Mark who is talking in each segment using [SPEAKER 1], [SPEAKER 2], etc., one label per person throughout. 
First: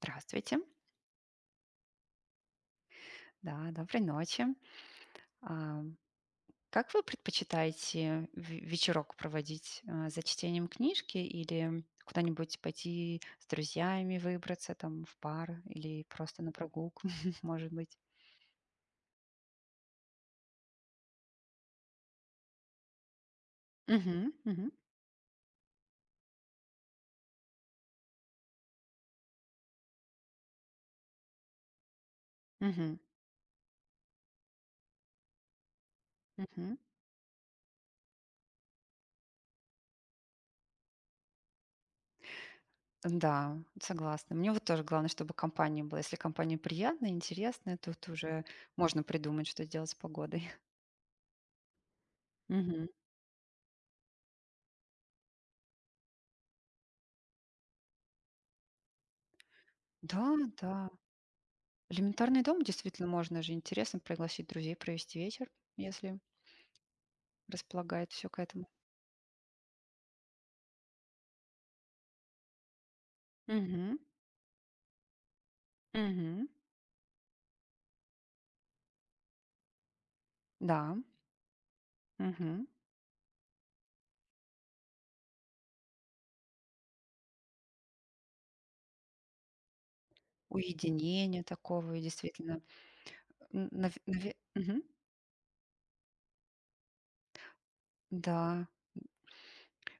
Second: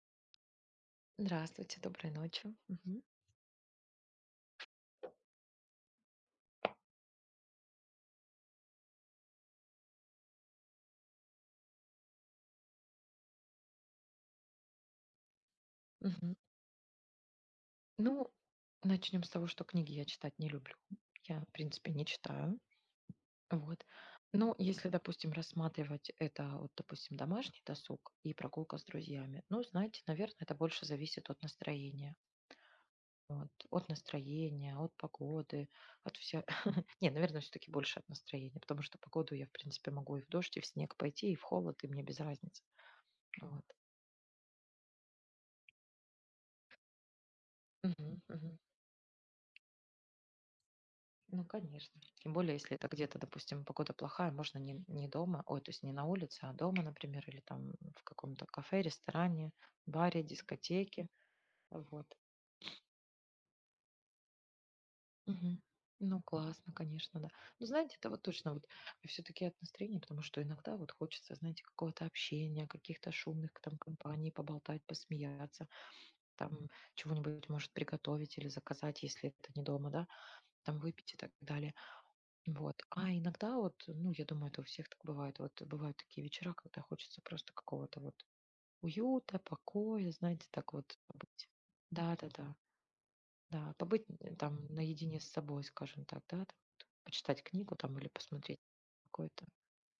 [SPEAKER 1] Здравствуйте.
[SPEAKER 2] Здравствуйте, доброй ночи. Мгм.
[SPEAKER 1] Да, доброй ночи. А, как вы предпочитаете вечерок проводить? А, за чтением книжки или куда-нибудь пойти с друзьями выбраться там в пар или
[SPEAKER 2] Мгм.
[SPEAKER 1] просто на прогулку, может быть?
[SPEAKER 2] Ну, начнем с того, что книги я читать не люблю. Я, в принципе, не читаю. Вот.
[SPEAKER 1] Мгм,
[SPEAKER 2] Но
[SPEAKER 1] мгм,
[SPEAKER 2] если, допустим, рассматривать это, вот, допустим, домашний досуг и прогулка с друзьями, ну, знаете, наверное, это больше зависит от настроения.
[SPEAKER 1] мгм,
[SPEAKER 2] Вот. От настроения, от погоды, от все.
[SPEAKER 1] мгм.
[SPEAKER 2] Не, наверное, все-таки больше от настроения, потому что погоду я, в принципе, могу и в дождь, и в снег пойти, и в холод, и мне без разницы.
[SPEAKER 1] Да,
[SPEAKER 2] Вот.
[SPEAKER 1] согласна. Мне вот тоже главное, чтобы компания была. Если компания приятная, интересная, тут
[SPEAKER 2] Мгм.
[SPEAKER 1] уже
[SPEAKER 2] Мгм.
[SPEAKER 1] можно придумать, что делать с погодой.
[SPEAKER 2] Ну, конечно. Тем более, если
[SPEAKER 1] Мгм.
[SPEAKER 2] это где-то, допустим, погода плохая, можно не дома, ой, то есть не на улице, а дома, например, или там в каком-то кафе, ресторане, баре,
[SPEAKER 1] Да, да.
[SPEAKER 2] дискотеке. Вот.
[SPEAKER 1] Элементарный дом действительно можно же интересно пригласить друзей провести вечер,
[SPEAKER 2] Мгм.
[SPEAKER 1] если
[SPEAKER 2] Ну, классно, конечно, да. Ну, знаете, это
[SPEAKER 1] располагает
[SPEAKER 2] вот
[SPEAKER 1] все к
[SPEAKER 2] точно вот
[SPEAKER 1] этому.
[SPEAKER 2] все-таки от настроения, потому что иногда вот хочется, знаете, какого-то общения, каких-то шумных там
[SPEAKER 1] Мгм.
[SPEAKER 2] компаний, поболтать, посмеяться,
[SPEAKER 1] Мгм.
[SPEAKER 2] там чего-нибудь, может, приготовить или заказать, если это не дома, да, там
[SPEAKER 1] Да.
[SPEAKER 2] выпить и так далее.
[SPEAKER 1] Мгм.
[SPEAKER 2] Вот. А иногда вот, ну, я думаю, это у всех так бывает. Вот бывают такие вечера, когда хочется просто какого-то вот уюта, покоя, знаете, так вот
[SPEAKER 1] Уединение
[SPEAKER 2] побыть.
[SPEAKER 1] такого и
[SPEAKER 2] Да-да-да. Да, да.
[SPEAKER 1] действительно.
[SPEAKER 2] Да, побыть там
[SPEAKER 1] Мгм.
[SPEAKER 2] наедине с собой, скажем так, да, там вот почитать книгу там или посмотреть
[SPEAKER 1] Да.
[SPEAKER 2] какой-то.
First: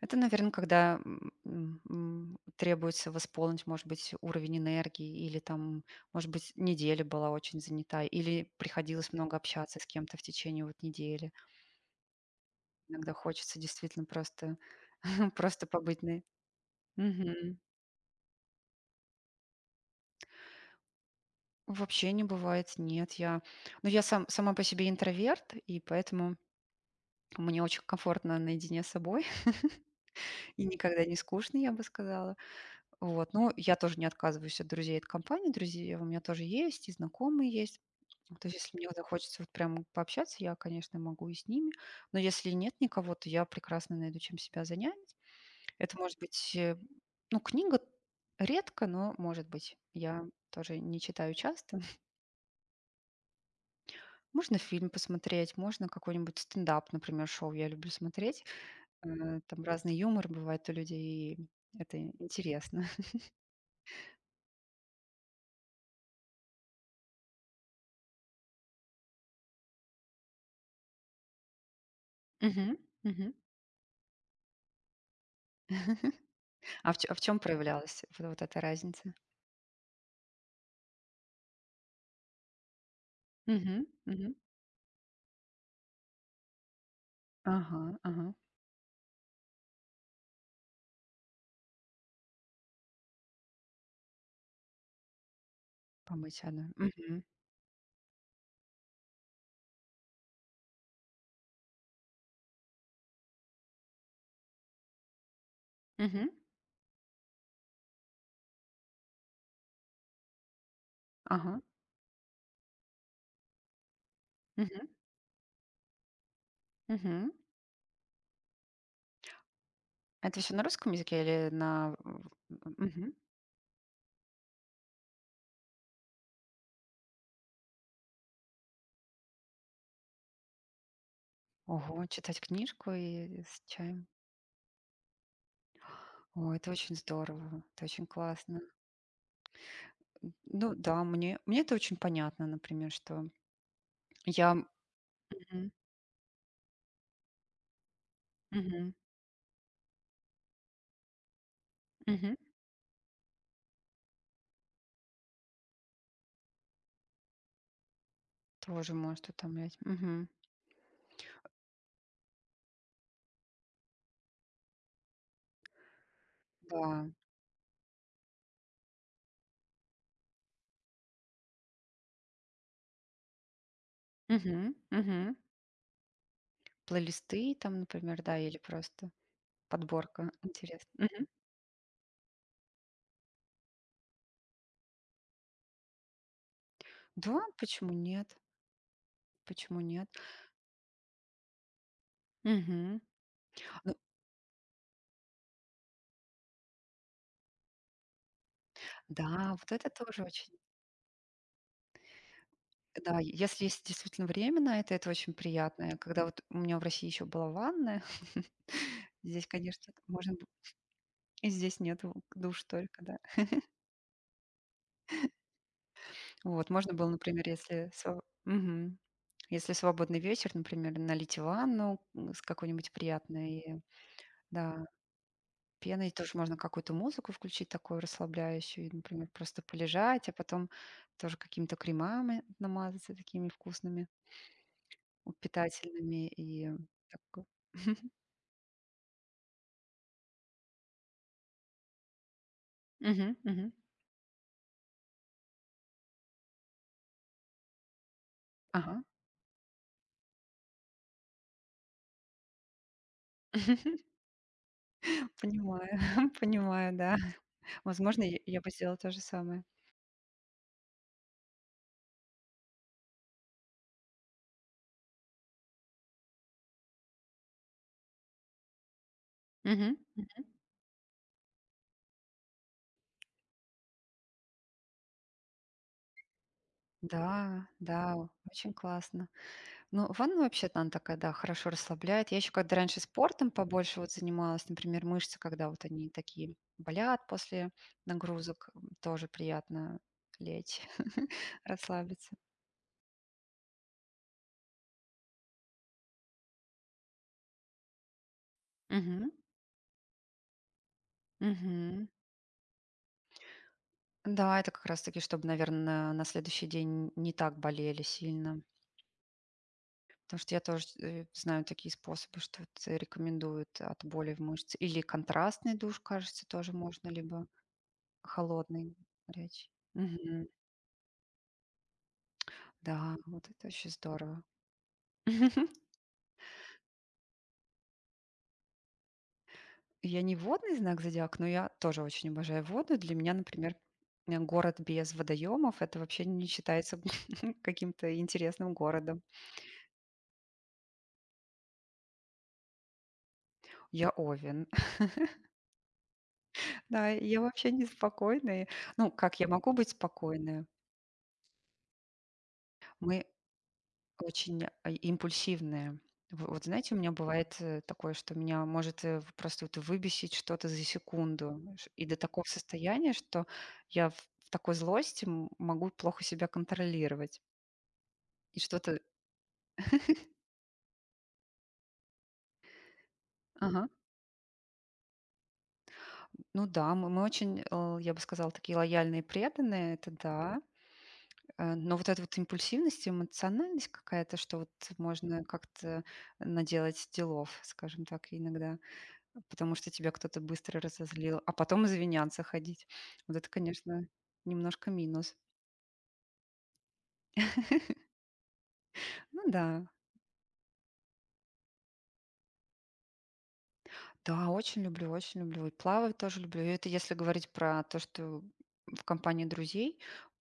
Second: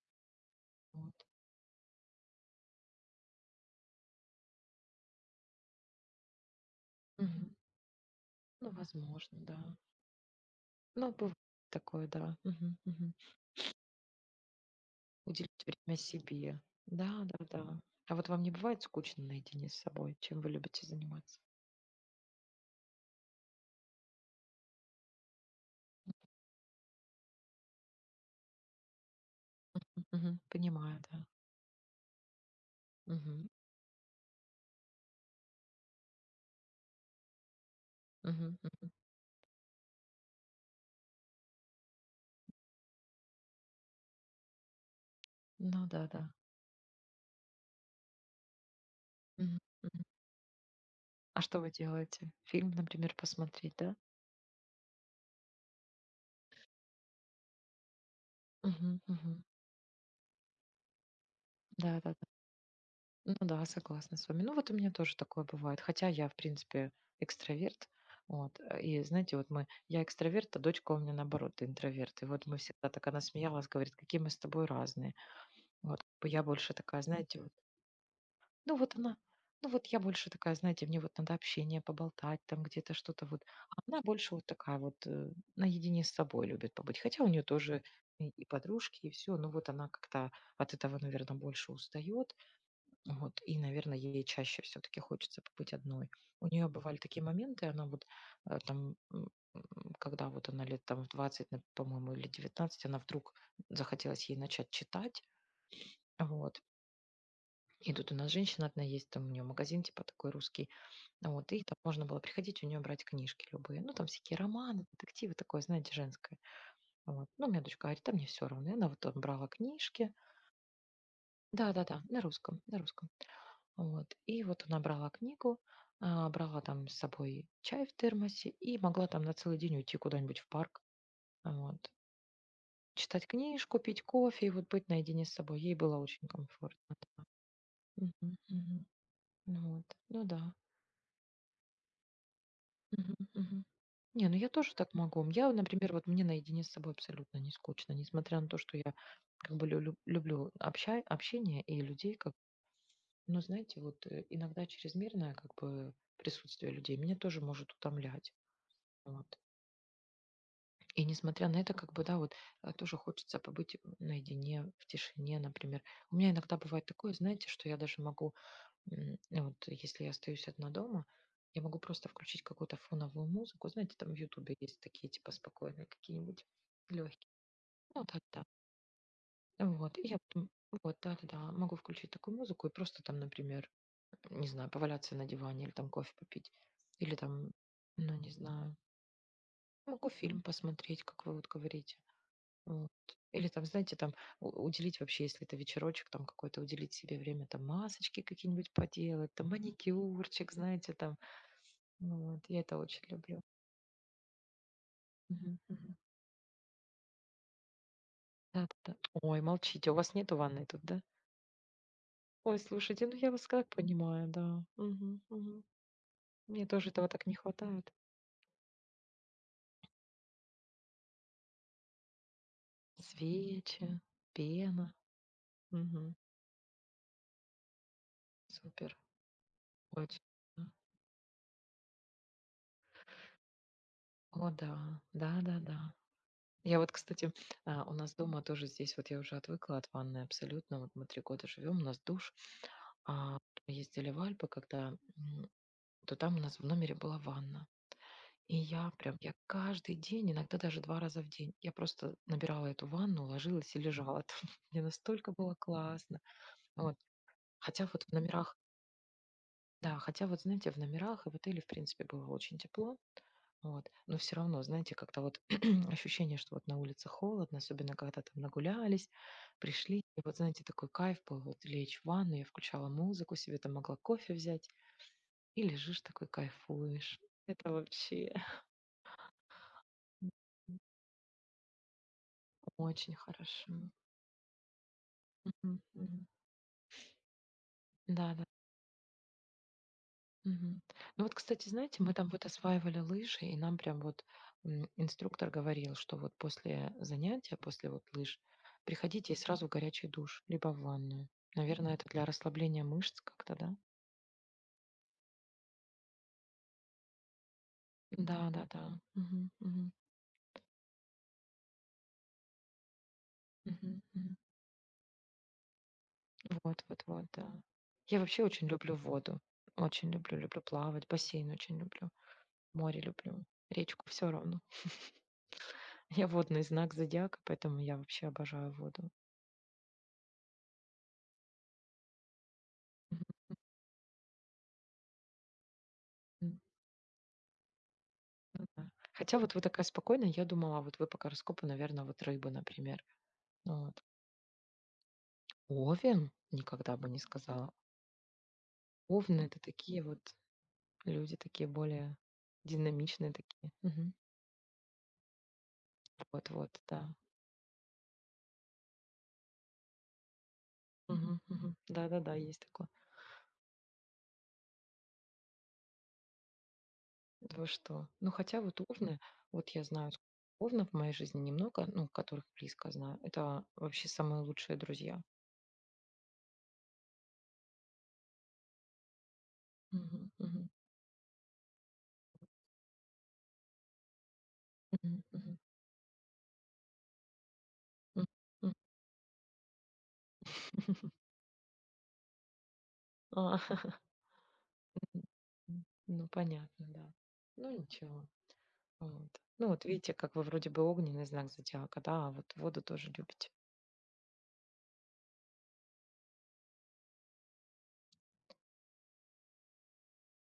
[SPEAKER 1] Это, наверное, когда
[SPEAKER 2] Вот.
[SPEAKER 1] требуется восполнить, может быть, уровень энергии, или там, может быть, неделя была
[SPEAKER 2] Мгм.
[SPEAKER 1] очень занята, или
[SPEAKER 2] Ну,
[SPEAKER 1] приходилось
[SPEAKER 2] возможно,
[SPEAKER 1] много
[SPEAKER 2] да.
[SPEAKER 1] общаться с кем-то в течение вот
[SPEAKER 2] Ну,
[SPEAKER 1] недели.
[SPEAKER 2] бывает такое, да. Мгм,
[SPEAKER 1] Иногда
[SPEAKER 2] мгм.
[SPEAKER 1] хочется действительно просто,
[SPEAKER 2] Уделить
[SPEAKER 1] просто
[SPEAKER 2] время
[SPEAKER 1] побыть
[SPEAKER 2] себе. Да, да,
[SPEAKER 1] Мгм.
[SPEAKER 2] да. А вот вам не бывает скучно наедине с собой, чем вы любите заниматься?
[SPEAKER 1] Вообще не бывает, нет. Я, ну, я сама по себе интроверт, и поэтому мне очень комфортно наедине с собой
[SPEAKER 2] Мгм.
[SPEAKER 1] и
[SPEAKER 2] Понимаю,
[SPEAKER 1] никогда не
[SPEAKER 2] да.
[SPEAKER 1] скучно, я бы сказала. Вот,
[SPEAKER 2] Мгм.
[SPEAKER 1] но я тоже не отказываюсь от друзей, от компании. Друзей у меня тоже есть, и знакомые есть. То есть,
[SPEAKER 2] Мгм,
[SPEAKER 1] если мне
[SPEAKER 2] мгм.
[SPEAKER 1] вот захочется вот прям пообщаться, я, конечно, могу и с ними. Но если нет никого, то я прекрасно найду, чем себя занять.
[SPEAKER 2] Ну
[SPEAKER 1] Это
[SPEAKER 2] да,
[SPEAKER 1] может
[SPEAKER 2] да.
[SPEAKER 1] быть, ну, книга редко, но может
[SPEAKER 2] Мгм,
[SPEAKER 1] быть.
[SPEAKER 2] мгм.
[SPEAKER 1] Я тоже не читаю
[SPEAKER 2] А что вы
[SPEAKER 1] часто.
[SPEAKER 2] делаете? Фильм, например, посмотреть, да?
[SPEAKER 1] Можно фильм посмотреть, можно какой-нибудь стендап, например, шоу я люблю смотреть.
[SPEAKER 2] Мгм, мгм.
[SPEAKER 1] Там разный юмор бывает у людей, и это
[SPEAKER 2] Да-да-да.
[SPEAKER 1] интересно.
[SPEAKER 2] Ну да, согласна с вами. Ну вот у меня тоже такое бывает. Хотя я, в принципе, экстраверт. Вот. И знаете, вот мы, я экстраверт, а дочка у меня наоборот интроверт. И вот мы
[SPEAKER 1] Мгм,
[SPEAKER 2] всегда так, она
[SPEAKER 1] мгм.
[SPEAKER 2] смеялась, говорит, какие мы с тобой разные. Вот я больше
[SPEAKER 1] А в
[SPEAKER 2] такая,
[SPEAKER 1] чё а в чём
[SPEAKER 2] знаете, вот.
[SPEAKER 1] проявлялась вот эта
[SPEAKER 2] Ну вот
[SPEAKER 1] разница?
[SPEAKER 2] она, ну вот я больше такая, знаете, мне вот надо общение, поболтать, там где-то что-то вот. А
[SPEAKER 1] Мгм,
[SPEAKER 2] она
[SPEAKER 1] мгм.
[SPEAKER 2] больше вот такая вот наедине с собой любит побыть. Хотя у нее
[SPEAKER 1] Ага,
[SPEAKER 2] тоже и,
[SPEAKER 1] ага.
[SPEAKER 2] и подружки, и все. Но вот она как-то от этого, наверное, больше устает. Вот. И, наверное, ей чаще все-таки хочется побыть одной.
[SPEAKER 1] Помыть
[SPEAKER 2] У нее
[SPEAKER 1] одной.
[SPEAKER 2] бывали
[SPEAKER 1] Мгм,
[SPEAKER 2] такие моменты, она вот э, там м, когда вот она лет там в 20, по-моему, или 19, она вдруг захотелось ей начать читать,
[SPEAKER 1] мгм.
[SPEAKER 2] вот, и тут у нас женщина одна есть, там у нее магазин типа такой русский. А вот,
[SPEAKER 1] Ага.
[SPEAKER 2] и там можно было приходить у нее брать книжки любые. Ну, там всякие романы,
[SPEAKER 1] Мгм,
[SPEAKER 2] детективы, такое, знаете, женское. Вот.
[SPEAKER 1] мгм.
[SPEAKER 2] Ну, у меня дочка говорит, там мне все равно. И она вот там брала книжки.
[SPEAKER 1] Это все на русском языке или на
[SPEAKER 2] Да-да-да,
[SPEAKER 1] в
[SPEAKER 2] на русском,
[SPEAKER 1] м
[SPEAKER 2] на русском.
[SPEAKER 1] мгм.
[SPEAKER 2] Вот. И вот она брала книгу, брала там с собой чай в термосе и могла там на целый день уйти куда-нибудь в парк. Вот.
[SPEAKER 1] Ого, читать книжку
[SPEAKER 2] Читать
[SPEAKER 1] и с
[SPEAKER 2] книжку, пить
[SPEAKER 1] чаем.
[SPEAKER 2] кофе и вот быть наедине с собой. Ей было очень
[SPEAKER 1] О, это очень
[SPEAKER 2] комфортно. Да.
[SPEAKER 1] здорово, это очень
[SPEAKER 2] Мгм,
[SPEAKER 1] классно.
[SPEAKER 2] мгм. Ну вот. Ну да.
[SPEAKER 1] Ну да, мне это очень понятно, например,
[SPEAKER 2] Мгм,
[SPEAKER 1] что
[SPEAKER 2] мгм. Не, ну я
[SPEAKER 1] я.
[SPEAKER 2] тоже так могу. Я,
[SPEAKER 1] Мгм.
[SPEAKER 2] например, вот мне наедине с собой абсолютно не скучно, несмотря на то, что
[SPEAKER 1] Мгм.
[SPEAKER 2] я как бы люблю общение и людей, как,
[SPEAKER 1] Мгм.
[SPEAKER 2] ну, знаете, вот иногда чрезмерное как бы присутствие людей меня тоже может утомлять.
[SPEAKER 1] Тоже
[SPEAKER 2] Вот.
[SPEAKER 1] может утомлять. Мгм.
[SPEAKER 2] И несмотря на это, как бы, да, вот тоже хочется побыть наедине, в тишине, например. У меня иногда бывает
[SPEAKER 1] Да.
[SPEAKER 2] такое, знаете, что я даже могу. Ну вот если я остаюсь одна дома, я могу просто включить какую-то фоновую музыку. Знаете, там в "Ютубе"
[SPEAKER 1] Мгм.
[SPEAKER 2] есть такие типа
[SPEAKER 1] Мгм.
[SPEAKER 2] спокойные какие-нибудь, легкие.
[SPEAKER 1] Плейлисты там,
[SPEAKER 2] Ну
[SPEAKER 1] например, да,
[SPEAKER 2] да-да-да.
[SPEAKER 1] или просто
[SPEAKER 2] Вот, и я
[SPEAKER 1] подборка.
[SPEAKER 2] потом
[SPEAKER 1] Интересно.
[SPEAKER 2] вот,
[SPEAKER 1] Мгм.
[SPEAKER 2] да-да-да, могу включить такую музыку и просто там, например, не знаю, поваляться на диване или там кофе попить. Или
[SPEAKER 1] Да,
[SPEAKER 2] там,
[SPEAKER 1] почему
[SPEAKER 2] ну, не
[SPEAKER 1] нет?
[SPEAKER 2] знаю,
[SPEAKER 1] Почему нет?
[SPEAKER 2] могу фильм посмотреть, как вы вот говорите. Вот.
[SPEAKER 1] Мгм.
[SPEAKER 2] Или там,
[SPEAKER 1] Ну
[SPEAKER 2] знаете, там у уделить вообще, если это вечерочек там какой-то, уделить себе время, там масочки какие-нибудь поделать, там
[SPEAKER 1] да, вот это тоже очень.
[SPEAKER 2] маникюрчик, знаете, там. Ну вот, я это очень
[SPEAKER 1] Да,
[SPEAKER 2] люблю.
[SPEAKER 1] если есть действительно время на это очень
[SPEAKER 2] Мгм,
[SPEAKER 1] приятно. А
[SPEAKER 2] мгм.
[SPEAKER 1] когда вот у меня в России еще была ванная,
[SPEAKER 2] Да-да-да. Ой,
[SPEAKER 1] здесь,
[SPEAKER 2] молчите,
[SPEAKER 1] конечно,
[SPEAKER 2] у вас
[SPEAKER 1] можно
[SPEAKER 2] нету
[SPEAKER 1] б
[SPEAKER 2] ванной тут, да?
[SPEAKER 1] и здесь нету
[SPEAKER 2] Ой,
[SPEAKER 1] душ только,
[SPEAKER 2] слушайте, ну
[SPEAKER 1] да.
[SPEAKER 2] я вас как понимаю, да. Мгм, мгм. Мне
[SPEAKER 1] Вот,
[SPEAKER 2] тоже
[SPEAKER 1] можно
[SPEAKER 2] этого
[SPEAKER 1] было,
[SPEAKER 2] так не
[SPEAKER 1] например, если
[SPEAKER 2] хватает.
[SPEAKER 1] сва мгм. Если свободный вечер, например, налить ванну, с какой-нибудь приятной,
[SPEAKER 2] Свечи,
[SPEAKER 1] да,
[SPEAKER 2] пена.
[SPEAKER 1] пеной.
[SPEAKER 2] Мгм.
[SPEAKER 1] Тоже можно какую-то музыку включить такую расслабляющую и,
[SPEAKER 2] Супер.
[SPEAKER 1] например, просто
[SPEAKER 2] Очень.
[SPEAKER 1] полежать, а
[SPEAKER 2] Да.
[SPEAKER 1] потом тоже какими-то кремами намазаться такими вкусными,
[SPEAKER 2] О, да.
[SPEAKER 1] у
[SPEAKER 2] Да-да-да.
[SPEAKER 1] питательными и
[SPEAKER 2] Я вот, кстати,
[SPEAKER 1] тако
[SPEAKER 2] у нас дома тоже здесь, вот я уже отвыкла от ванны абсолютно. Вот мы 3 года живем, у нас душ. А
[SPEAKER 1] мгм, мгм.
[SPEAKER 2] мы ездили в Альпы, когда, м, то там у нас в номере была ванна. И я
[SPEAKER 1] Ага.
[SPEAKER 2] прям, я каждый день, иногда даже 2 раза в день, я просто набирала эту ванну, ложилась и лежала там. Мне настолько было
[SPEAKER 1] Понимаю,
[SPEAKER 2] классно.
[SPEAKER 1] понимаю,
[SPEAKER 2] Вот.
[SPEAKER 1] да.
[SPEAKER 2] Хотя вот в
[SPEAKER 1] Возможно, я
[SPEAKER 2] номерах,
[SPEAKER 1] я бы сделала то же самое.
[SPEAKER 2] да, хотя вот, знаете, в номерах и в отеле, в принципе, было очень тепло. Вот. Но все равно, знаете, как-то вот ощущение, что вот на улице холодно, особенно когда там нагулялись,
[SPEAKER 1] Мгм,
[SPEAKER 2] пришли. И вот,
[SPEAKER 1] мгм.
[SPEAKER 2] знаете, такой кайф был, вот лечь в ванну, я включала музыку себе, там могла кофе взять, и лежишь такой, кайфуешь.
[SPEAKER 1] Да,
[SPEAKER 2] Это
[SPEAKER 1] да,
[SPEAKER 2] вообще.
[SPEAKER 1] очень классно. Ну, ванна вообще там такая, да, хорошо расслабляет. Я еще когда раньше
[SPEAKER 2] Очень
[SPEAKER 1] спортом
[SPEAKER 2] хорошо.
[SPEAKER 1] побольше вот занималась, например, мышцы, когда
[SPEAKER 2] Мгм,
[SPEAKER 1] вот они
[SPEAKER 2] мгм.
[SPEAKER 1] такие болят после
[SPEAKER 2] Да-да.
[SPEAKER 1] нагрузок, тоже приятно лечь,
[SPEAKER 2] Мгм. Ну вот, кстати, знаете, мы там
[SPEAKER 1] расслабиться.
[SPEAKER 2] вот осваивали лыжи, и нам прям вот инструктор говорил, что вот после занятия, после вот лыж,
[SPEAKER 1] Мгм.
[SPEAKER 2] приходите и сразу в горячий душ, либо в ванную. Наверное, это
[SPEAKER 1] Мгм.
[SPEAKER 2] для расслабления мышц как-то, да?
[SPEAKER 1] Да, это как раз-таки, чтобы, наверное, на следующий день не так болели сильно.
[SPEAKER 2] Да-да-да. Мгм, мгм,
[SPEAKER 1] Потому что я тоже знаю такие способы, что вот рекомендуют
[SPEAKER 2] мгм,
[SPEAKER 1] от боли
[SPEAKER 2] мгм.
[SPEAKER 1] в мышце. Или контрастный душ, кажется, тоже
[SPEAKER 2] Вот, вот,
[SPEAKER 1] можно,
[SPEAKER 2] вот,
[SPEAKER 1] либо
[SPEAKER 2] да. Я вообще очень
[SPEAKER 1] холодный
[SPEAKER 2] люблю воду.
[SPEAKER 1] горячий.
[SPEAKER 2] Очень люблю,
[SPEAKER 1] Мгм.
[SPEAKER 2] люблю плавать, бассейн очень люблю, море
[SPEAKER 1] Да,
[SPEAKER 2] люблю,
[SPEAKER 1] вот это очень
[SPEAKER 2] речку все
[SPEAKER 1] здорово.
[SPEAKER 2] равно. Я водный знак зодиака, поэтому я вообще обожаю воду.
[SPEAKER 1] Я не водный знак зодиака, но я тоже очень обожаю воду. Для меня, например, город без водоемов это вообще не
[SPEAKER 2] Мгм.
[SPEAKER 1] считается каким-то
[SPEAKER 2] Ну
[SPEAKER 1] интересным
[SPEAKER 2] да.
[SPEAKER 1] городом.
[SPEAKER 2] Хотя вот вы такая спокойная, я думала, вот вы по гороскопу, наверное, вот рыбы, например. Ну вот.
[SPEAKER 1] Я Овен.
[SPEAKER 2] Овен? Никогда бы
[SPEAKER 1] Да,
[SPEAKER 2] не
[SPEAKER 1] и я вообще
[SPEAKER 2] сказала.
[SPEAKER 1] не спокойная. Ну, как
[SPEAKER 2] Овны
[SPEAKER 1] я
[SPEAKER 2] это
[SPEAKER 1] могу быть
[SPEAKER 2] такие вот
[SPEAKER 1] спокойной?
[SPEAKER 2] люди, такие более
[SPEAKER 1] Мы
[SPEAKER 2] динамичные такие. Мгм.
[SPEAKER 1] Очень, импульсивные. В
[SPEAKER 2] Вот,
[SPEAKER 1] Вот
[SPEAKER 2] вот,
[SPEAKER 1] знаете, у
[SPEAKER 2] да.
[SPEAKER 1] меня бывает, такое, что меня может, э, в просто вот выбесить что-то за
[SPEAKER 2] Мгм,
[SPEAKER 1] секунду.
[SPEAKER 2] мгм.
[SPEAKER 1] Ш И
[SPEAKER 2] Да,
[SPEAKER 1] до
[SPEAKER 2] да, да,
[SPEAKER 1] такого
[SPEAKER 2] есть такое.
[SPEAKER 1] состояния, что я в такой злости могу плохо себя контролировать.
[SPEAKER 2] Да вы что? Ну
[SPEAKER 1] И
[SPEAKER 2] хотя вот
[SPEAKER 1] что-то
[SPEAKER 2] овны, вот я знаю, овнов в моей жизни немного, ну, которых близко знаю. Это
[SPEAKER 1] Ага.
[SPEAKER 2] вообще самые лучшие друзья.
[SPEAKER 1] Ну да, мы очень, я бы сказала, такие лояльные и преданные, это
[SPEAKER 2] Мгм,
[SPEAKER 1] да.
[SPEAKER 2] мгм,
[SPEAKER 1] Но вот эта вот импульсивность, и эмоциональность какая-то, что вот
[SPEAKER 2] мгм,
[SPEAKER 1] можно
[SPEAKER 2] мгм.
[SPEAKER 1] как-то наделать делов, скажем
[SPEAKER 2] М,
[SPEAKER 1] так,
[SPEAKER 2] м.
[SPEAKER 1] иногда. Потому что тебя кто-то быстро разозлил, а потом извиняться ходить. Вот это,
[SPEAKER 2] А.
[SPEAKER 1] конечно, немножко
[SPEAKER 2] Мгм.
[SPEAKER 1] минус.
[SPEAKER 2] М. Ну, понятно, да. Ну, ничего. Вот.
[SPEAKER 1] Ну
[SPEAKER 2] Ну,
[SPEAKER 1] да.
[SPEAKER 2] вот видите, как вы вроде бы огненный знак зодиака, да, а вот воду тоже любите.
[SPEAKER 1] Да, очень люблю, очень люблю. И плавать тоже люблю. И это если говорить про то, что в компании друзей.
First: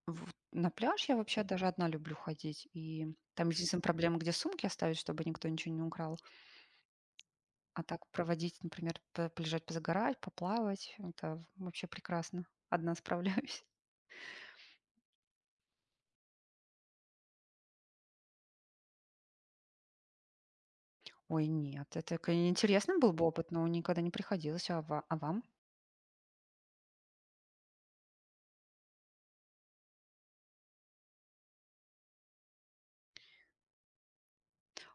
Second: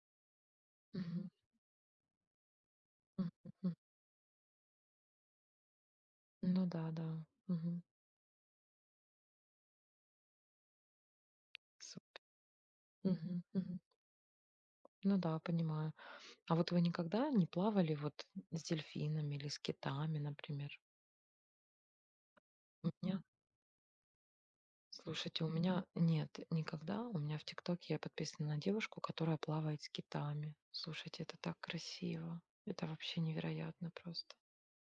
[SPEAKER 1] На пляж я
[SPEAKER 2] Мгм.
[SPEAKER 1] вообще даже одна люблю ходить. И
[SPEAKER 2] Мгм,
[SPEAKER 1] там
[SPEAKER 2] мгм.
[SPEAKER 1] единственная проблема, где сумки оставить, чтобы никто ничего не украл.
[SPEAKER 2] Ну да, да.
[SPEAKER 1] А
[SPEAKER 2] Мгм.
[SPEAKER 1] так проводить, например, полежать, позагорать, поплавать. Это вообще
[SPEAKER 2] Супер.
[SPEAKER 1] прекрасно. Одна
[SPEAKER 2] Мгм,
[SPEAKER 1] справляюсь.
[SPEAKER 2] мгм. Ну да, понимаю. А вот вы никогда не плавали вот с дельфинами или с китами, например?
[SPEAKER 1] Ой, нет, это, к
[SPEAKER 2] У
[SPEAKER 1] интересный был бы опыт, но никогда не приходилось. А ва а вам?
[SPEAKER 2] Слушайте, у меня нет никогда. У меня в "Тиктоке" я подписана на девушку, которая плавает с китами. Слушайте, это так красиво. Это вообще невероятно просто.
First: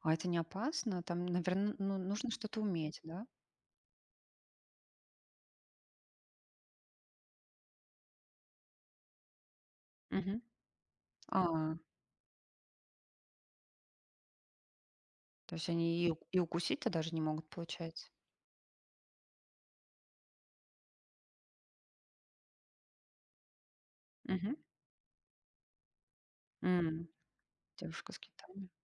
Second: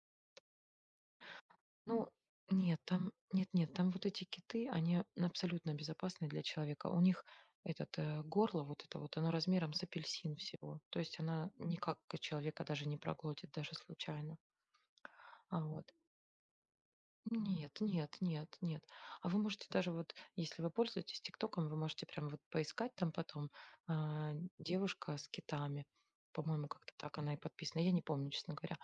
[SPEAKER 1] А это не опасно? Там, наверное,
[SPEAKER 2] Ну,
[SPEAKER 1] нужно что-то
[SPEAKER 2] нет,
[SPEAKER 1] уметь,
[SPEAKER 2] там
[SPEAKER 1] да?
[SPEAKER 2] нет-нет, там вот эти киты, они абсолютно безопасны для человека. У них этот, горло вот это вот, оно размером с апельсин
[SPEAKER 1] Мгм.
[SPEAKER 2] всего. То есть она
[SPEAKER 1] А,
[SPEAKER 2] никак человека даже не проглотит, даже случайно.
[SPEAKER 1] то
[SPEAKER 2] А,
[SPEAKER 1] есть
[SPEAKER 2] вот.
[SPEAKER 1] они и и укусить-то даже не могут,
[SPEAKER 2] Нет,
[SPEAKER 1] получается?
[SPEAKER 2] нет, нет, нет. А вы можете даже вот, если вы пользуетесь "Тиктоком", вы можете прям вот поискать там потом, а,
[SPEAKER 1] Мгм.
[SPEAKER 2] "Девушка с китами". По-моему, как-то
[SPEAKER 1] М.
[SPEAKER 2] так она и подписана. Я не
[SPEAKER 1] Девушка с
[SPEAKER 2] помню, честно
[SPEAKER 1] китами.
[SPEAKER 2] говоря.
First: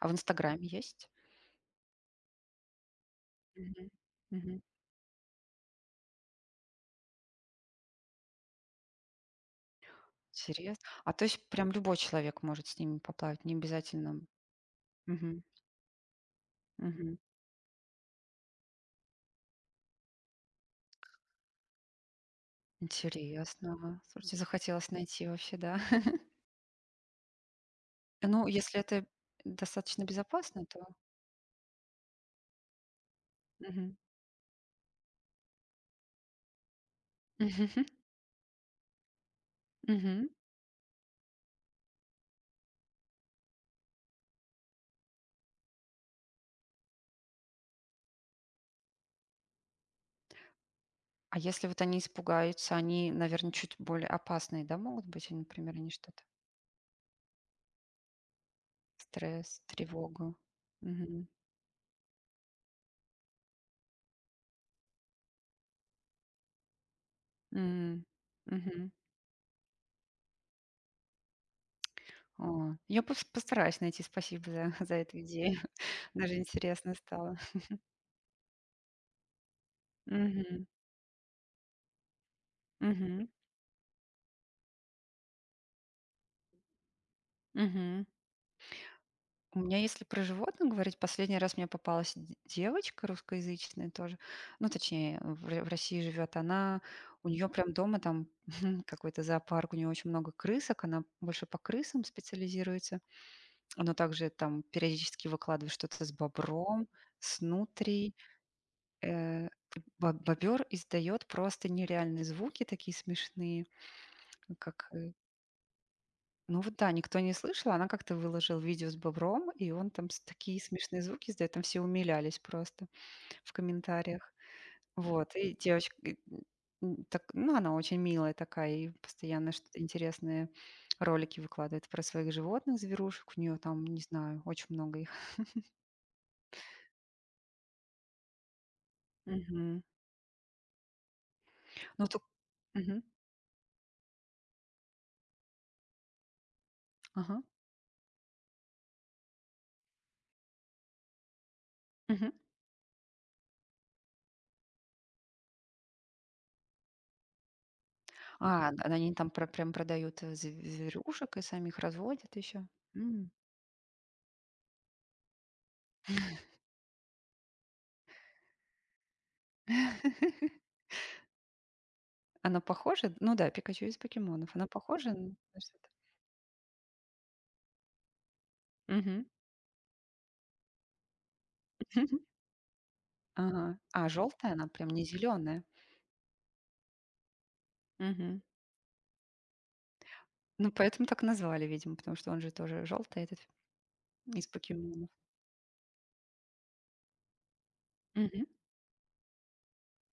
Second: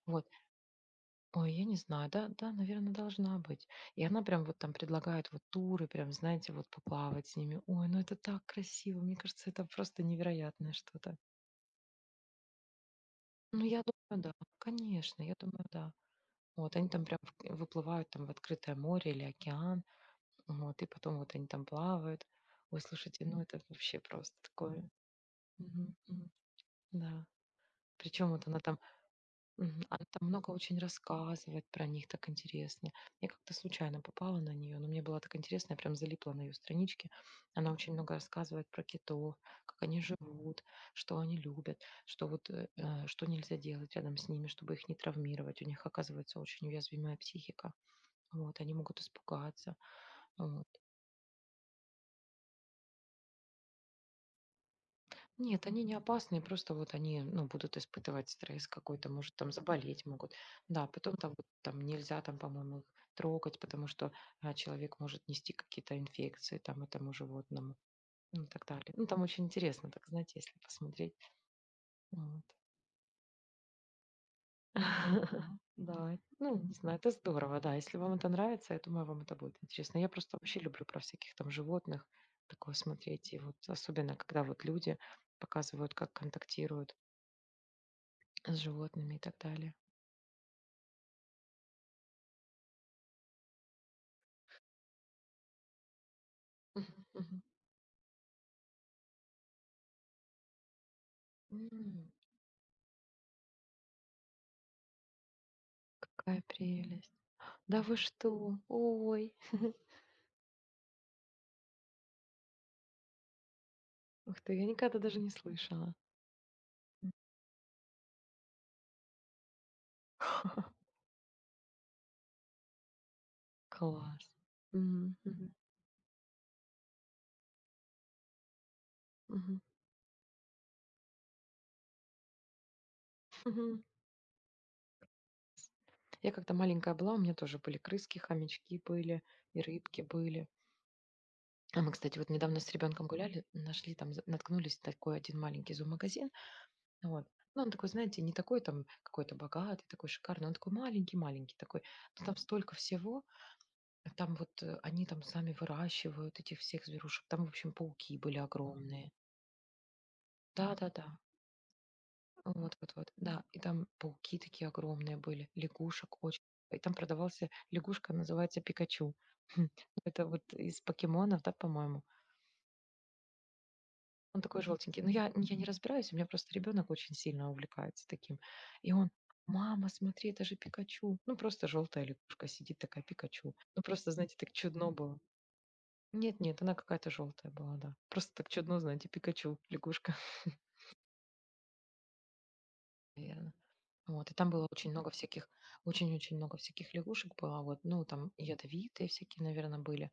[SPEAKER 1] А в
[SPEAKER 2] Вот.
[SPEAKER 1] "Инстаграме" есть?
[SPEAKER 2] Ой, я не знаю. Да, да, наверное, должна быть.
[SPEAKER 1] Мгм.
[SPEAKER 2] И она прям вот
[SPEAKER 1] Мгм.
[SPEAKER 2] там предлагает вот туры, прям, знаете, вот поплавать с ними. Ой, ну это так красиво. Мне кажется, это просто невероятное
[SPEAKER 1] Интерес А,
[SPEAKER 2] что-то.
[SPEAKER 1] то есть прям любой человек может с ними поплавать, не
[SPEAKER 2] Ну, я
[SPEAKER 1] обязательно.
[SPEAKER 2] думаю, да. Конечно, я
[SPEAKER 1] Мгм.
[SPEAKER 2] думаю, да. Вот они там
[SPEAKER 1] Мгм.
[SPEAKER 2] прям в выплывают там в открытое море или океан. Вот, и потом вот они там плавают. Ой, слушайте, ну это вообще
[SPEAKER 1] Интересно.
[SPEAKER 2] просто
[SPEAKER 1] Слушайте,
[SPEAKER 2] такое.
[SPEAKER 1] захотелось найти вообще, да?
[SPEAKER 2] Мгм, мгм. Да. Причем
[SPEAKER 1] Ну,
[SPEAKER 2] вот она
[SPEAKER 1] если
[SPEAKER 2] там,
[SPEAKER 1] это
[SPEAKER 2] мгм,
[SPEAKER 1] достаточно
[SPEAKER 2] она там много
[SPEAKER 1] безопасно,
[SPEAKER 2] очень
[SPEAKER 1] то
[SPEAKER 2] рассказывает про них, так интересно. Я как-то
[SPEAKER 1] мгм.
[SPEAKER 2] случайно попала на нее, но мне было так интересно, я прям залипла на ее страничке. Она
[SPEAKER 1] Мгм,
[SPEAKER 2] очень много рассказывает про китов, как они
[SPEAKER 1] мгм.
[SPEAKER 2] живут, что они любят, что вот э, э, что нельзя делать рядом с ними, чтобы их не травмировать. У них оказывается очень уязвимая психика. Вот, они могут испугаться. Вот.
[SPEAKER 1] А если вот они испугаются, они, наверное, чуть более опасные, да, могут быть? Они,
[SPEAKER 2] Нет,
[SPEAKER 1] например,
[SPEAKER 2] они
[SPEAKER 1] они
[SPEAKER 2] не
[SPEAKER 1] что-то
[SPEAKER 2] опасные, просто вот они, ну, будут испытывать стресс какой-то, может, там
[SPEAKER 1] стресс,
[SPEAKER 2] заболеть могут.
[SPEAKER 1] тревогу.
[SPEAKER 2] Да, потом
[SPEAKER 1] Мгм.
[SPEAKER 2] там, вот там нельзя, там, по-моему, их трогать, потому что человек может нести какие-то инфекции там этому животному,
[SPEAKER 1] М.
[SPEAKER 2] ну, и так
[SPEAKER 1] Мгм.
[SPEAKER 2] далее. Ну, там очень интересно, так знаете, если посмотреть. Вот.
[SPEAKER 1] О, я постараюсь найти. Спасибо за за эту идею.
[SPEAKER 2] Да,
[SPEAKER 1] Даже
[SPEAKER 2] ну, не
[SPEAKER 1] интересно
[SPEAKER 2] знаю, это
[SPEAKER 1] стало.
[SPEAKER 2] здорово, да. Если вам это нравится, я думаю, вам это будет интересно. Я просто вообще
[SPEAKER 1] Мгм.
[SPEAKER 2] люблю про всяких там животных такое
[SPEAKER 1] Мгм.
[SPEAKER 2] смотреть. И вот особенно, когда вот люди показывают, как контактируют
[SPEAKER 1] Мгм.
[SPEAKER 2] с животными и так
[SPEAKER 1] У
[SPEAKER 2] далее.
[SPEAKER 1] меня, если про животных говорить, последний раз мне попалась девочка русскоязычная тоже, ну, точнее, в России живет она,
[SPEAKER 2] Мгм,
[SPEAKER 1] у
[SPEAKER 2] мгм.
[SPEAKER 1] нее прям дома там какой-то зоопарк, у нее очень много крысок, она больше по крысам
[SPEAKER 2] М.
[SPEAKER 1] специализируется, но также там периодически выкладывает что-то с
[SPEAKER 2] Какая
[SPEAKER 1] бобром,
[SPEAKER 2] прелесть!
[SPEAKER 1] с
[SPEAKER 2] Да вы
[SPEAKER 1] нутрией.
[SPEAKER 2] что? Ой!
[SPEAKER 1] Э, Бобер издает просто нереальные звуки такие смешные,
[SPEAKER 2] Ух ты, я
[SPEAKER 1] как
[SPEAKER 2] никогда
[SPEAKER 1] э,
[SPEAKER 2] даже не слышала.
[SPEAKER 1] ну вот да,
[SPEAKER 2] М.
[SPEAKER 1] никто не слышал. Она как-то выложила видео с бобром, и он там такие смешные звуки издает, там все умилялись просто в
[SPEAKER 2] Класс.
[SPEAKER 1] комментариях.
[SPEAKER 2] М,
[SPEAKER 1] Вот,
[SPEAKER 2] мгм,
[SPEAKER 1] и девочка, и, так, ну она очень милая такая, и постоянно
[SPEAKER 2] мгм.
[SPEAKER 1] что-то интересные ролики выкладывает про своих животных, зверушек. У нее
[SPEAKER 2] Мгм.
[SPEAKER 1] там, не знаю, очень много их.
[SPEAKER 2] Я когда маленькая была, у меня тоже были крыски, хомячки были и
[SPEAKER 1] Мгм.
[SPEAKER 2] рыбки были. А мы,
[SPEAKER 1] Ну
[SPEAKER 2] кстати,
[SPEAKER 1] тут...
[SPEAKER 2] вот недавно с
[SPEAKER 1] мгм.
[SPEAKER 2] ребенком гуляли, нашли там, наткнулись на такой один маленький зоомагазин. Вот.
[SPEAKER 1] Ага.
[SPEAKER 2] Ну, он такой, знаете, не такой там какой-то богатый, такой шикарный, он такой маленький-маленький такой. Но
[SPEAKER 1] Мгм.
[SPEAKER 2] там столько всего. Там вот, они там сами выращивают этих всех зверушек. Там, в общем, пауки были
[SPEAKER 1] А, да,
[SPEAKER 2] огромные.
[SPEAKER 1] они там прям продают
[SPEAKER 2] Да-да-да.
[SPEAKER 1] зверушек и самих разводят еще.
[SPEAKER 2] Вот вот вот. Да, и там пауки такие огромные были, лягушек очень. И там продавался лягушка, называется Пикачу. Хм. Это вот из покемонов, да, по-моему.
[SPEAKER 1] Она похожа? Ну да, Пикачу из
[SPEAKER 2] Он
[SPEAKER 1] покемонов.
[SPEAKER 2] такой
[SPEAKER 1] Она
[SPEAKER 2] желтенький. Но
[SPEAKER 1] похожа
[SPEAKER 2] я
[SPEAKER 1] н
[SPEAKER 2] я
[SPEAKER 1] на
[SPEAKER 2] не
[SPEAKER 1] что-то?
[SPEAKER 2] разбираюсь, у меня просто ребенок очень сильно увлекается таким. И он:
[SPEAKER 1] Мгм.
[SPEAKER 2] "Мама, смотри, это же Пикачу". Ну, просто желтая лягушка сидит такая, Пикачу.
[SPEAKER 1] Ага.
[SPEAKER 2] Ну,
[SPEAKER 1] А,
[SPEAKER 2] просто, знаете,
[SPEAKER 1] желтая
[SPEAKER 2] так
[SPEAKER 1] она прям,
[SPEAKER 2] чудно
[SPEAKER 1] не
[SPEAKER 2] было.
[SPEAKER 1] зеленая.
[SPEAKER 2] Нет, нет, она какая-то желтая была, да. Просто
[SPEAKER 1] Мгм.
[SPEAKER 2] так чудно, знаете, Пикачу, лягушка.
[SPEAKER 1] Ну, поэтому так назвали, видимо, потому что он же тоже желтый, этот
[SPEAKER 2] Вот, и
[SPEAKER 1] из
[SPEAKER 2] там было
[SPEAKER 1] покемонов.
[SPEAKER 2] очень-очень много всяких лягушек было, вот, ну, там
[SPEAKER 1] Мгм.
[SPEAKER 2] ядовитые всякие, наверное, были.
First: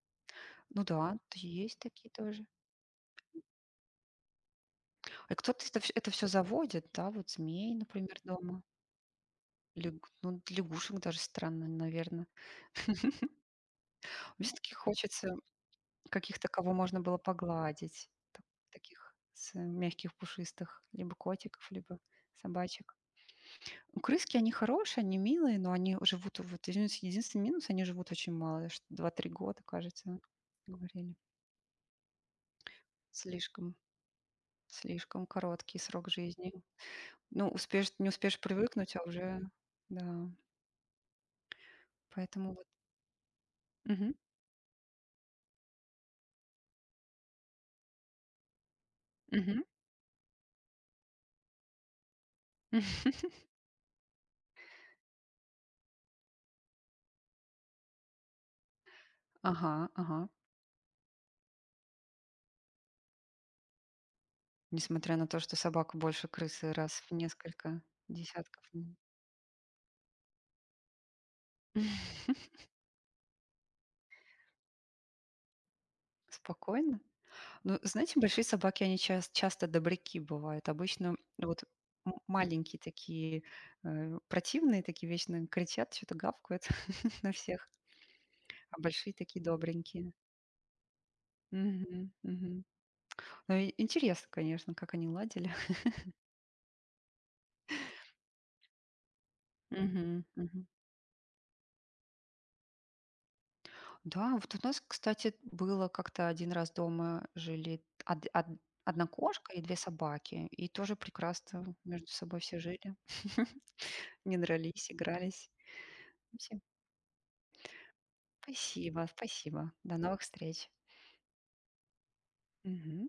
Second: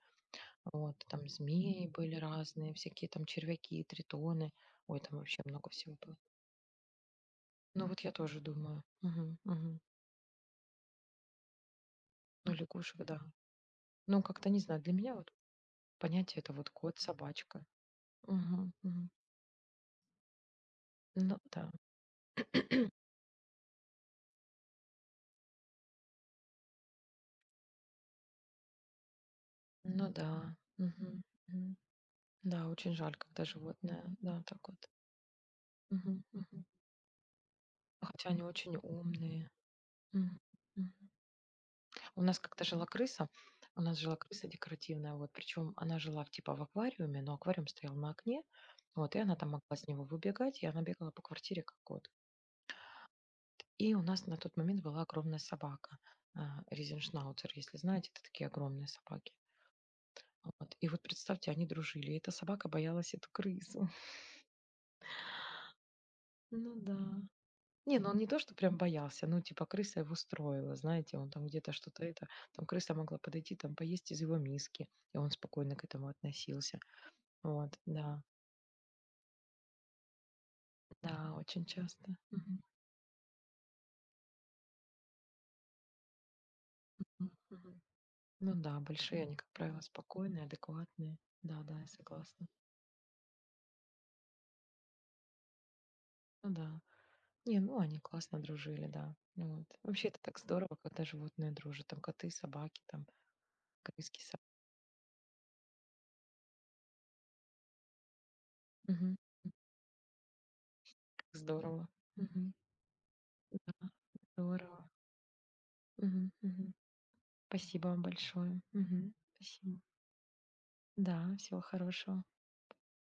[SPEAKER 1] Ну
[SPEAKER 2] Вот,
[SPEAKER 1] да,
[SPEAKER 2] там
[SPEAKER 1] т есть
[SPEAKER 2] змеи
[SPEAKER 1] такие
[SPEAKER 2] были
[SPEAKER 1] тоже.
[SPEAKER 2] разные, всякие там червяки, тритоны. Ой, там
[SPEAKER 1] А
[SPEAKER 2] вообще
[SPEAKER 1] кто-то
[SPEAKER 2] много всего
[SPEAKER 1] это
[SPEAKER 2] было.
[SPEAKER 1] все заводит, да, вот змей,
[SPEAKER 2] Ну, вот я
[SPEAKER 1] например,
[SPEAKER 2] тоже
[SPEAKER 1] дома.
[SPEAKER 2] думаю. Мгм, мгм.
[SPEAKER 1] Лягу Ну, лягушек даже странно, наверное.
[SPEAKER 2] Ну, лягушек, да. Ну, как-то
[SPEAKER 1] Все
[SPEAKER 2] не
[SPEAKER 1] таки
[SPEAKER 2] знаю, для меня вот
[SPEAKER 1] хочется
[SPEAKER 2] понятие-
[SPEAKER 1] каких-то,
[SPEAKER 2] это вот
[SPEAKER 1] кого
[SPEAKER 2] кот,
[SPEAKER 1] можно было
[SPEAKER 2] собачка.
[SPEAKER 1] погладить, та
[SPEAKER 2] Мгм, мгм.
[SPEAKER 1] таких с мягких, пушистых, либо
[SPEAKER 2] Ну да,
[SPEAKER 1] котиков, либо собачек. Ну, крыски, они хорошие, они милые, но они живут вот единственный минус — они живут очень мало, что 2-3 года,
[SPEAKER 2] ну
[SPEAKER 1] кажется,
[SPEAKER 2] да.
[SPEAKER 1] говорили.
[SPEAKER 2] Мгм, мгм. Да, очень жаль, когда
[SPEAKER 1] Слишком
[SPEAKER 2] животное, да, так вот.
[SPEAKER 1] слишком короткий срок
[SPEAKER 2] Мгм,
[SPEAKER 1] жизни.
[SPEAKER 2] мгм.
[SPEAKER 1] Ну, успеешь не
[SPEAKER 2] Хотя
[SPEAKER 1] успеешь
[SPEAKER 2] они очень
[SPEAKER 1] привыкнуть, а уже
[SPEAKER 2] умные.
[SPEAKER 1] да,
[SPEAKER 2] Мгм, мгм. У нас
[SPEAKER 1] поэтому
[SPEAKER 2] как-то
[SPEAKER 1] вот
[SPEAKER 2] жила крыса, у нас
[SPEAKER 1] мгм,
[SPEAKER 2] жила крыса декоративная, вот, причем она жила типа в аквариуме, но аквариум стоял на окне, вот, и она там
[SPEAKER 1] мгм.
[SPEAKER 2] могла с него выбегать, и она бегала по квартире как кот. И у нас на тот момент была огромная собака, резеншнауцер, если знаете, это такие огромные собаки.
[SPEAKER 1] Ага, ага.
[SPEAKER 2] Вот. И вот представьте, они дружили, и эта собака боялась эту крысу.
[SPEAKER 1] Несмотря на то, что собака больше крысы
[SPEAKER 2] Ну да.
[SPEAKER 1] раз в несколько
[SPEAKER 2] Не, ну он не то, что
[SPEAKER 1] десятков
[SPEAKER 2] прям
[SPEAKER 1] лет.
[SPEAKER 2] боялся, ну, типа, крыса его строила, знаете, он там где-то что-то это, там крыса могла подойти, там поесть из его миски, и он спокойно к этому относился.
[SPEAKER 1] Спокойно?
[SPEAKER 2] Вот,
[SPEAKER 1] Ну, знаете,
[SPEAKER 2] да,
[SPEAKER 1] большие собаки, они часто добряки бывают. Обычно
[SPEAKER 2] да,
[SPEAKER 1] вот
[SPEAKER 2] очень часто. Мгм.
[SPEAKER 1] маленькие такие противные, такие вечно кричат, что-то гавкают на
[SPEAKER 2] М,
[SPEAKER 1] всех,
[SPEAKER 2] мгм. Ну
[SPEAKER 1] а
[SPEAKER 2] да,
[SPEAKER 1] большие
[SPEAKER 2] большие они,
[SPEAKER 1] такие
[SPEAKER 2] как правило,
[SPEAKER 1] добренькие.
[SPEAKER 2] спокойные, адекватные. Да, да, я
[SPEAKER 1] Мгм,
[SPEAKER 2] согласна.
[SPEAKER 1] мгм. Ну, и интересно, конечно, как они ладили.
[SPEAKER 2] Ну да. Не, ну они классно дружили, да. Вот. Вообще это
[SPEAKER 1] Мгм,
[SPEAKER 2] так
[SPEAKER 1] мгм.
[SPEAKER 2] здорово, когда животные дружат, там коты, собаки, там крыски,
[SPEAKER 1] Да, вот у нас, кстати, было как-то один раз дома жили одна
[SPEAKER 2] собаки.
[SPEAKER 1] кошка и две собаки, и тоже прекрасно
[SPEAKER 2] Здорово.
[SPEAKER 1] между собой
[SPEAKER 2] Мгм.
[SPEAKER 1] все жили,
[SPEAKER 2] Да,
[SPEAKER 1] не
[SPEAKER 2] здорово.
[SPEAKER 1] дрались, игрались.
[SPEAKER 2] Мгм. Мгм. Спасибо вам большое.
[SPEAKER 1] Спасибо,
[SPEAKER 2] Мгм.
[SPEAKER 1] спасибо.
[SPEAKER 2] Спасибо.
[SPEAKER 1] До новых встреч.
[SPEAKER 2] Да, всего хорошего.
[SPEAKER 1] Мгм.